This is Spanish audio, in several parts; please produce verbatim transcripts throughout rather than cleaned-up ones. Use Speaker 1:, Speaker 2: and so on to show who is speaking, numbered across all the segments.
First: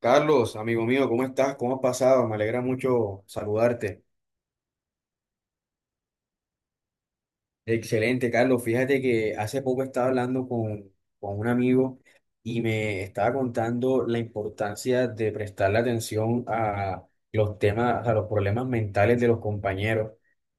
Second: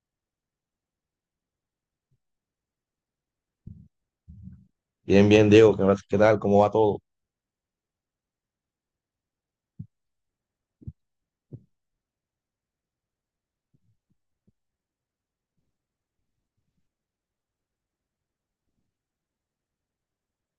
Speaker 1: Carlos, amigo mío, ¿cómo estás? ¿Cómo has pasado? Me alegra mucho saludarte.
Speaker 2: Bien, bien, Diego, ¿qué, más- qué tal? ¿Cómo va todo?
Speaker 1: Excelente, Carlos. Fíjate que hace poco estaba hablando con, con un amigo y me estaba contando la importancia de prestarle atención a los temas, a los problemas mentales de los compañeros,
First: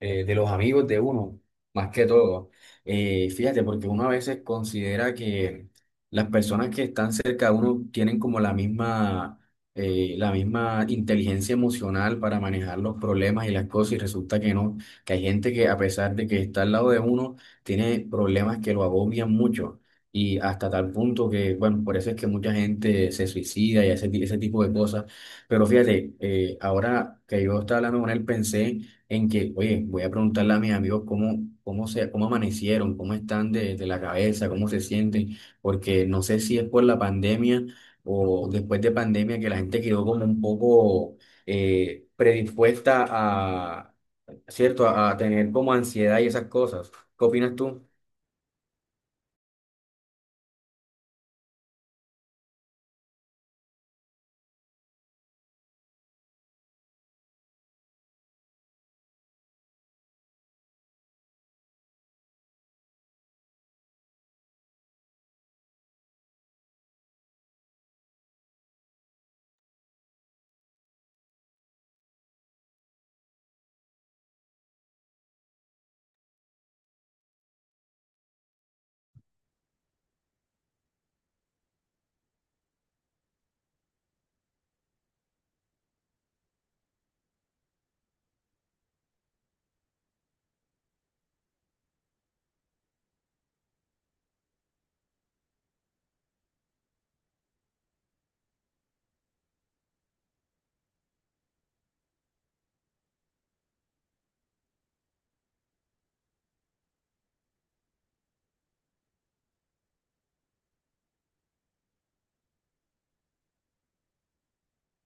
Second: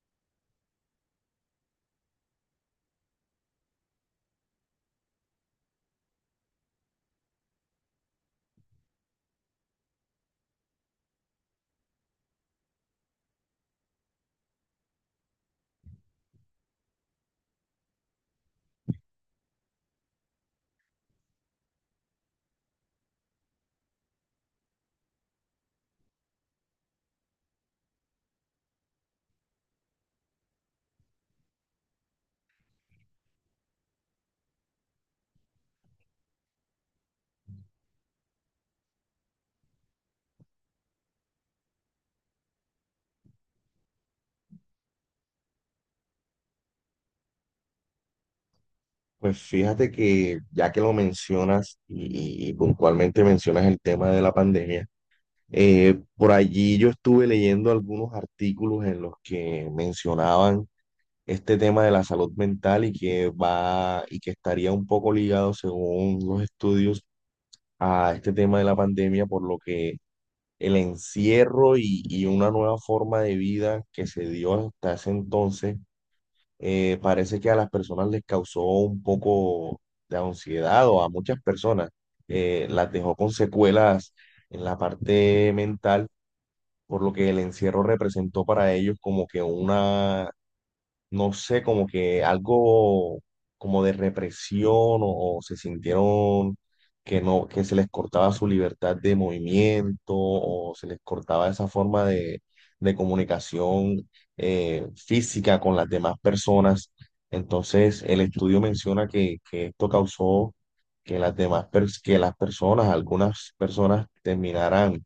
Speaker 1: eh, de los amigos de uno, más que todo. Eh, fíjate, porque uno a veces considera que las personas que están cerca de uno tienen como la misma, eh, la misma inteligencia emocional para manejar los problemas y las cosas y resulta que no, que hay gente que a pesar de que está al lado de uno, tiene problemas que lo agobian mucho y hasta tal punto que, bueno, por eso es que mucha gente se suicida y hace ti- ese tipo de cosas. Pero fíjate, eh, ahora que yo estaba hablando con él, pensé en que, oye, voy a preguntarle a mis amigos cómo, cómo se, cómo amanecieron, cómo están de, de la cabeza, cómo se sienten, porque no sé si es por la pandemia o después de pandemia que la gente quedó como un poco eh, predispuesta, ¿cierto? A, a tener como ansiedad y esas cosas. ¿Qué opinas tú?
Speaker 2: Pues fíjate que ya que lo mencionas y, y puntualmente mencionas el tema de la pandemia, eh, por allí yo estuve leyendo algunos artículos en los que mencionaban este tema de la salud mental y que va y que estaría un poco ligado, según los estudios, a este tema de la pandemia, por lo que el encierro y, y una nueva forma de vida que se dio hasta ese entonces eh, parece que a las personas les causó un poco de ansiedad o a muchas personas eh, las dejó con secuelas en la parte mental, por lo que el encierro representó para ellos como que una, no sé, como que algo como de represión o, o se sintieron que no, que se les cortaba su libertad de movimiento o se les cortaba esa forma de, de comunicación eh, física con las demás personas. Entonces, el estudio menciona que, que esto causó que las demás, pers- que las personas, algunas personas terminaran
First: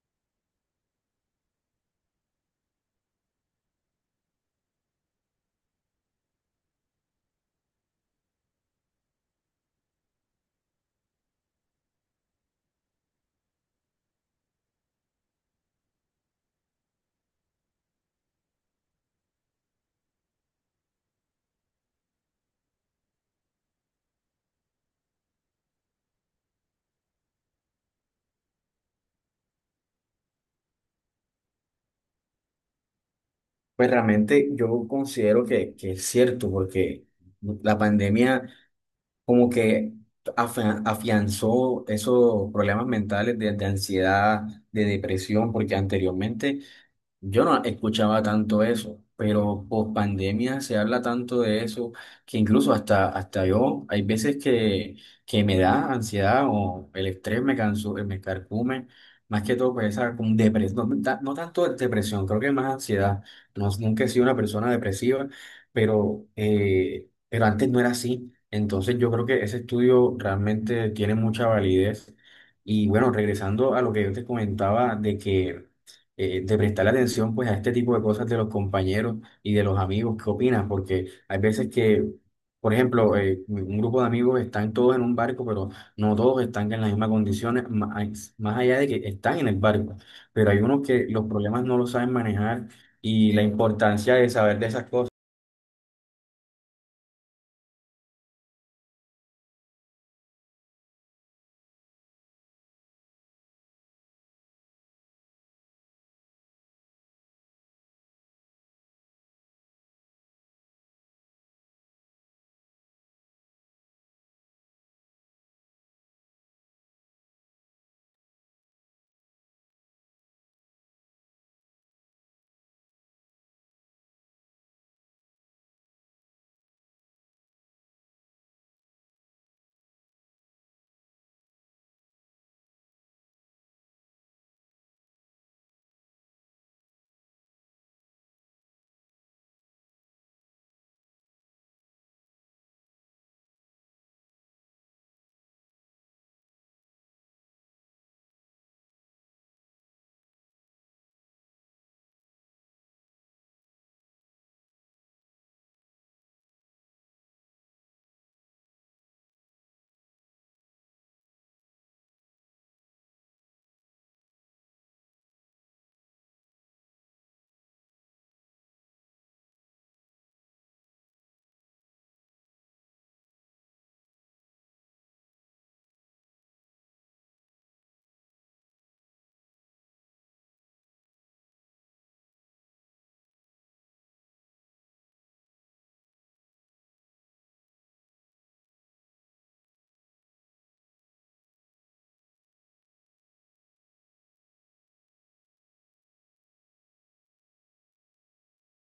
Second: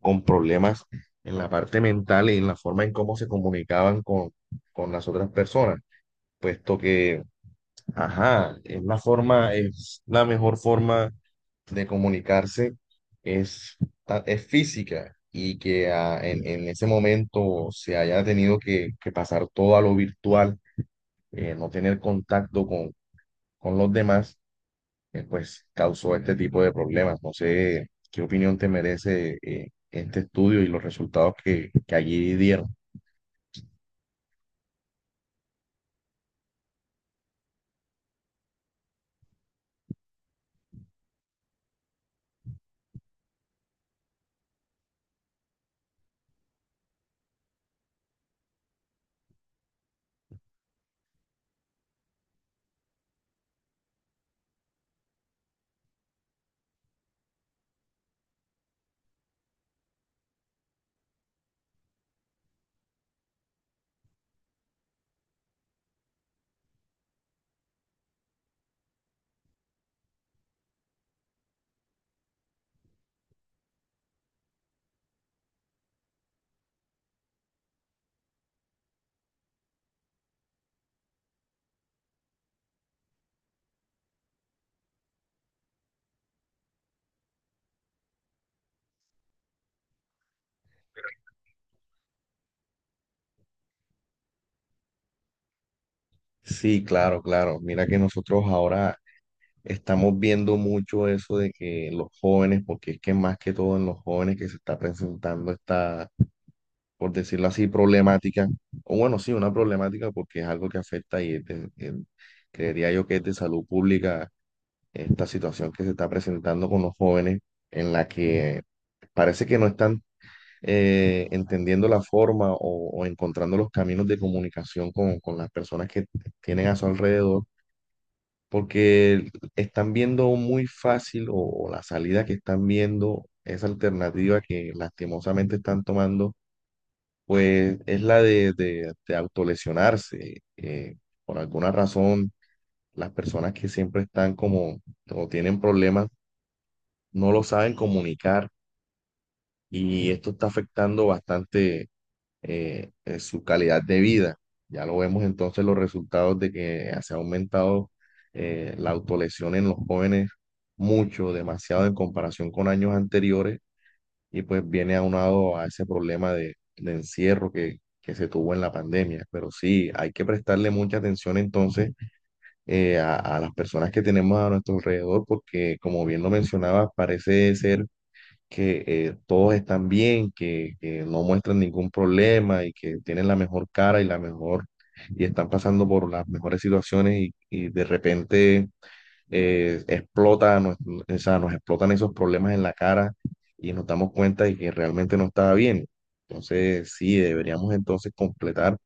Speaker 2: con problemas en la parte mental y en la forma en cómo se comunicaban con, con las otras personas, puesto que, ajá, es la forma, es la mejor forma de comunicarse es, ta- es física y que ah, en, en ese momento se haya tenido que, que pasar todo a lo virtual, eh, no tener contacto con, con los demás, eh, pues causó este tipo de problemas. No sé qué opinión te merece eh, este estudio y los resultados que, que allí dieron.
Speaker 1: Pues realmente yo considero que, que es cierto, porque la pandemia como que afia- afianzó esos problemas mentales de, de ansiedad, de depresión, porque anteriormente yo no escuchaba tanto eso, pero post pandemia se habla tanto de eso que incluso hasta, hasta yo, hay veces que, que me da ansiedad o el estrés me canso, eh, me carcome, más que todo, pues esa como depresión, no, ta- no tanto depresión, creo que más ansiedad. No, nunca he sido una persona depresiva, pero, eh, pero antes no era así. Entonces yo creo que ese estudio realmente tiene mucha validez. Y bueno, regresando a lo que yo te comentaba de que eh, de prestarle atención pues a este tipo de cosas de los compañeros y de los amigos, ¿qué opinas? Porque hay veces que, por ejemplo, eh, un grupo de amigos están todos en un barco, pero no todos están en las mismas condiciones, más, más allá de que están en el barco, pero hay unos que los problemas no los saben manejar y la importancia de saber de esas cosas.
Speaker 2: Sí, claro, claro. Mira que nosotros ahora estamos viendo mucho eso de que los jóvenes, porque es que más que todo en los jóvenes que se está presentando esta, por decirlo así, problemática, o bueno, sí, una problemática porque es algo que afecta y es de- en- creería yo que es de salud pública esta situación que se está presentando con los jóvenes, en la que parece que no están eh, entendiendo la forma o, o encontrando los caminos de comunicación con, con las personas que tienen a su alrededor, porque están viendo muy fácil o, o la salida que están viendo, esa alternativa que lastimosamente están tomando, pues es la de, de, de autolesionarse. eh, por alguna razón, las personas que siempre están como o tienen problemas no lo saben comunicar y esto está afectando bastante, eh, eh, su calidad de vida. Ya lo vemos entonces los resultados de que se ha aumentado, eh, la autolesión en los jóvenes mucho, demasiado en comparación con años anteriores y pues viene aunado a ese problema de, de encierro que, que se tuvo en la pandemia. Pero sí, hay que prestarle mucha atención entonces, eh, a, a las personas que tenemos a nuestro alrededor porque como bien lo mencionaba, parece ser que eh, todos están bien, que, que no muestran ningún problema y que tienen la mejor cara y la mejor, y están pasando por las mejores situaciones y, y de repente eh, explota, nos, o sea, nos explotan esos problemas en la cara y nos damos cuenta de que realmente no estaba bien. Entonces, sí, deberíamos entonces completar,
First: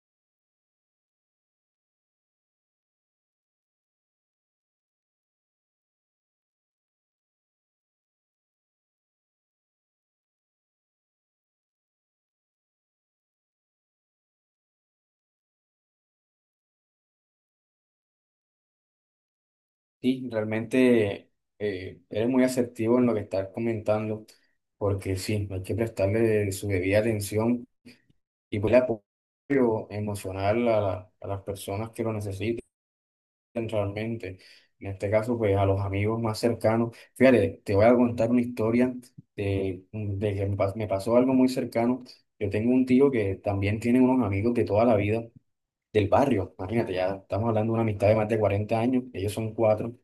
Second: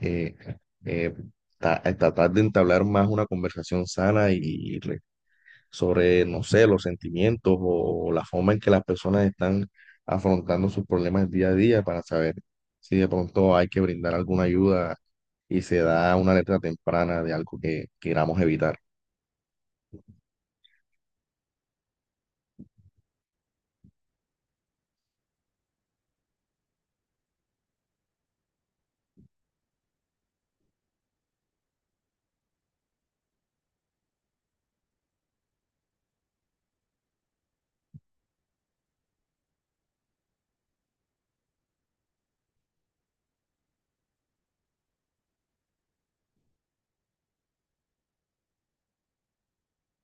Speaker 2: eh, eh, ta- tratar de entablar más una conversación sana y, sobre, no sé, los sentimientos o la forma en que las personas están afrontando sus problemas día a día para saber si de pronto hay que brindar alguna ayuda y se da una letra temprana de algo que queramos evitar.
Speaker 1: Sí, realmente eh, eres muy asertivo en lo que estás comentando, porque sí, hay que prestarle su debida atención. Y pues el apoyo emocional a, la- a las personas que lo necesiten realmente. En este caso, pues a los amigos más cercanos. Fíjate, te voy a contar una historia de, de que me pas- me pasó algo muy cercano. Yo tengo un tío que también tiene unos amigos de toda la vida del barrio. Imagínate, ya estamos hablando de una amistad de más de cuarenta años, ellos son cuatro.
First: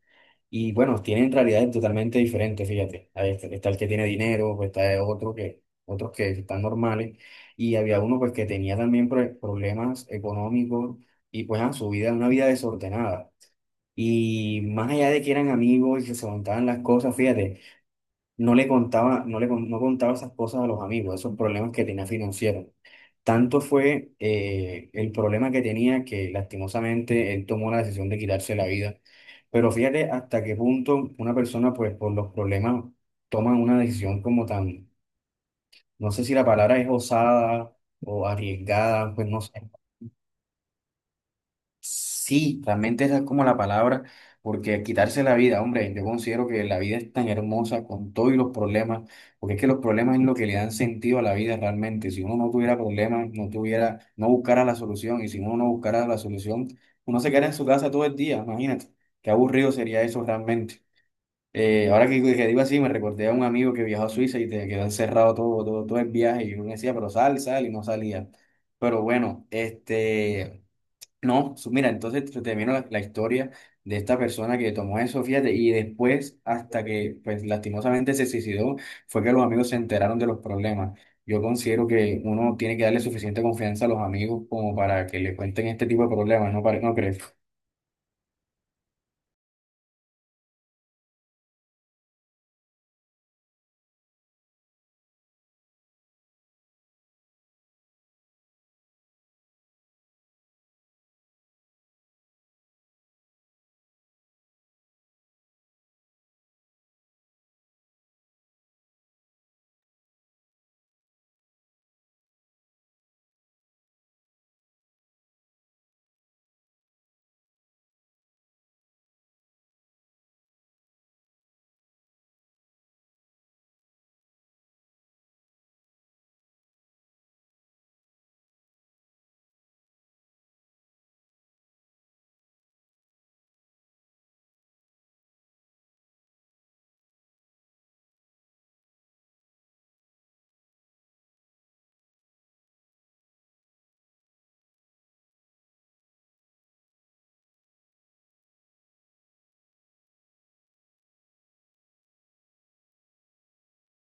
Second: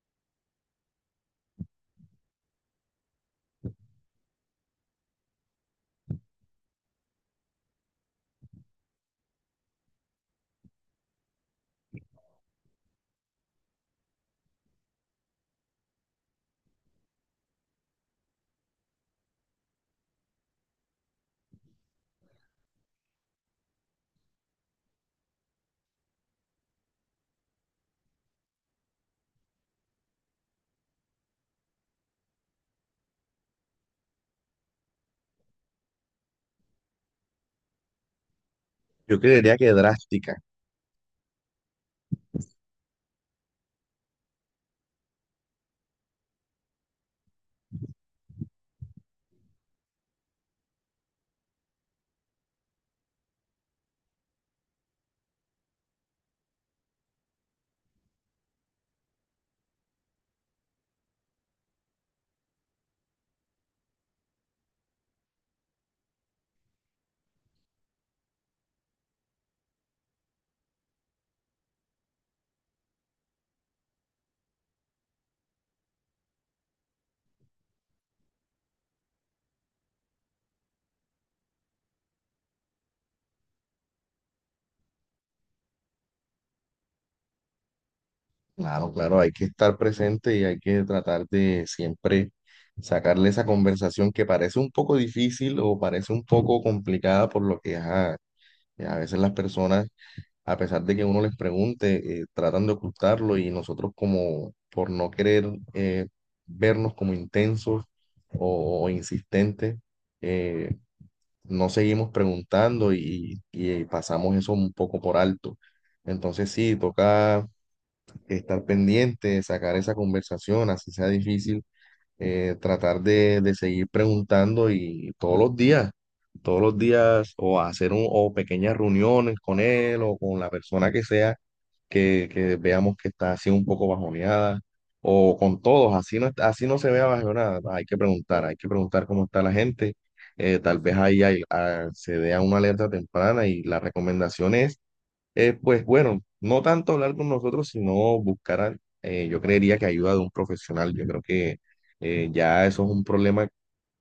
Speaker 1: Y bueno, tienen realidades totalmente diferentes, fíjate. Ahí está, está el que tiene dinero, pues, está el otro que, otros que están normales. Y había uno pues que tenía también pro- problemas económicos y pues ah, su vida, una vida desordenada. Y más allá de que eran amigos y que se contaban las cosas, fíjate, no le contaba, no le con- no contaba esas cosas a los amigos, esos problemas que tenía financieros. Tanto fue eh, el problema que tenía que lastimosamente él tomó la decisión de quitarse la vida. Pero fíjate hasta qué punto una persona, pues por los problemas, toma una decisión como tan, no sé si la palabra es osada o arriesgada,
Speaker 2: Yo
Speaker 1: pues no sé.
Speaker 2: creería que drástica.
Speaker 1: Sí, realmente esa es como la palabra, porque quitarse la vida, hombre, yo considero que la vida es tan hermosa con todos los problemas, porque es que los problemas es lo que le dan sentido a la vida realmente. Si uno no tuviera problemas, no tuviera, no buscara la solución, y si uno no buscara la solución, uno se queda en su casa todo el día, imagínate, qué aburrido sería eso realmente. Eh, ahora que, que digo así, me recordé a un amigo que viajó a Suiza y te quedó encerrado todo, todo, todo el viaje, y uno decía, pero sal, sal, y no salía. Pero bueno, este... No, su- mira, entonces te termino la, la historia de esta persona que tomó eso, fíjate, y después, hasta que, pues, lastimosamente se suicidó, fue que los amigos se enteraron de los problemas. Yo considero que uno tiene que darle suficiente confianza a los amigos como para que le cuenten este tipo de problemas, ¿no, pare- no crees?
Speaker 2: Claro, claro, hay que estar presente y hay que tratar de siempre sacarle esa conversación que parece un poco difícil o parece un poco complicada por lo que ajá, a veces las personas a pesar de que uno les pregunte, eh, tratan de ocultarlo y nosotros como por no querer eh, vernos como intensos o, o insistentes, eh, no seguimos preguntando y, y pasamos eso un poco por alto. Entonces sí, toca estar pendiente, sacar esa conversación, así sea difícil, eh, tratar de, de seguir preguntando y todos los días todos los días o hacer un, o pequeñas reuniones con él o con la persona que sea que, que veamos que está así un poco bajoneada, o con todos, así no, está- así no se vea bajoneada, hay que preguntar, hay que preguntar cómo está la gente, eh, tal vez ahí hay- ah, se dé a una alerta temprana y la recomendación es, eh, pues bueno, no tanto hablar con nosotros, sino buscar, a- eh, yo creería que ayuda de un profesional, yo creo que eh, ya eso es un problema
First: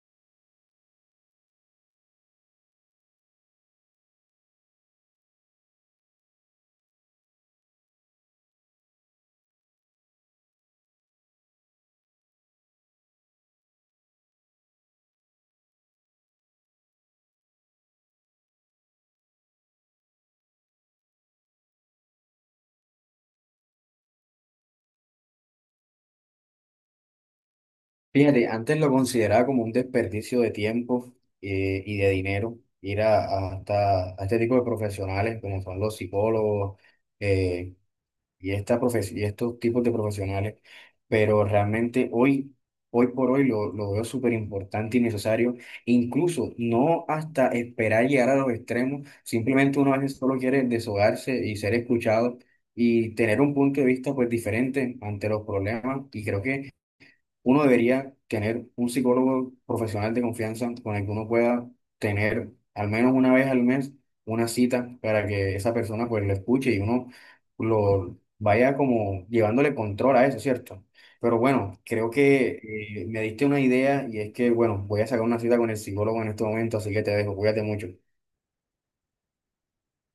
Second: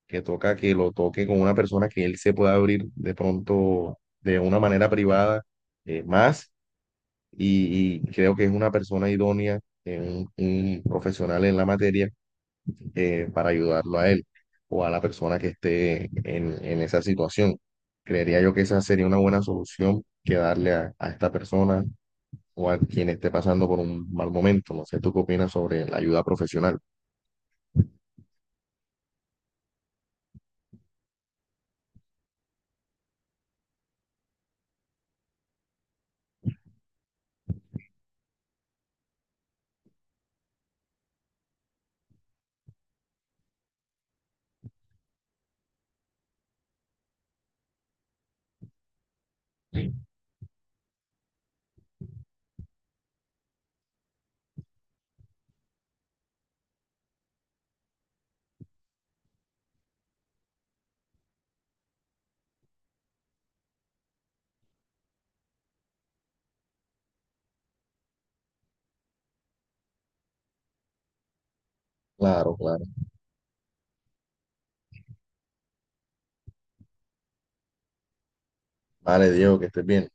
Speaker 2: que toca que lo toque con una persona que él se pueda abrir de pronto de una manera privada eh, más y, y creo que es una persona idónea, eh, un, un profesional en la materia, eh, para ayudarlo a él o a la persona que esté en, en esa situación. Creería yo que esa sería una buena solución que darle a, a esta persona o a quien esté pasando por un mal momento. No sé, ¿tú qué opinas sobre la ayuda profesional?
Speaker 1: Fíjate, antes lo consideraba como un desperdicio de tiempo eh, y de dinero ir a, a- hasta, a este tipo de profesionales como son los psicólogos, eh, y, esta profe- y estos tipos de profesionales, pero realmente hoy, hoy por hoy lo, lo veo súper importante y necesario, incluso no hasta esperar llegar a los extremos, simplemente uno a veces solo quiere desahogarse y ser escuchado y tener un punto de vista pues diferente ante los problemas y creo que uno debería tener un psicólogo profesional de confianza con el que uno pueda tener al menos una vez al mes una cita para que esa persona pues lo escuche y uno lo vaya como llevándole control a eso, ¿cierto? Pero bueno, creo
Speaker 2: Claro,
Speaker 1: que
Speaker 2: claro.
Speaker 1: eh, me diste una idea y es que, bueno, voy a sacar una cita con el psicólogo en este momento, así que te dejo, cuídate mucho.
Speaker 2: Vale, Diego, que estés bien.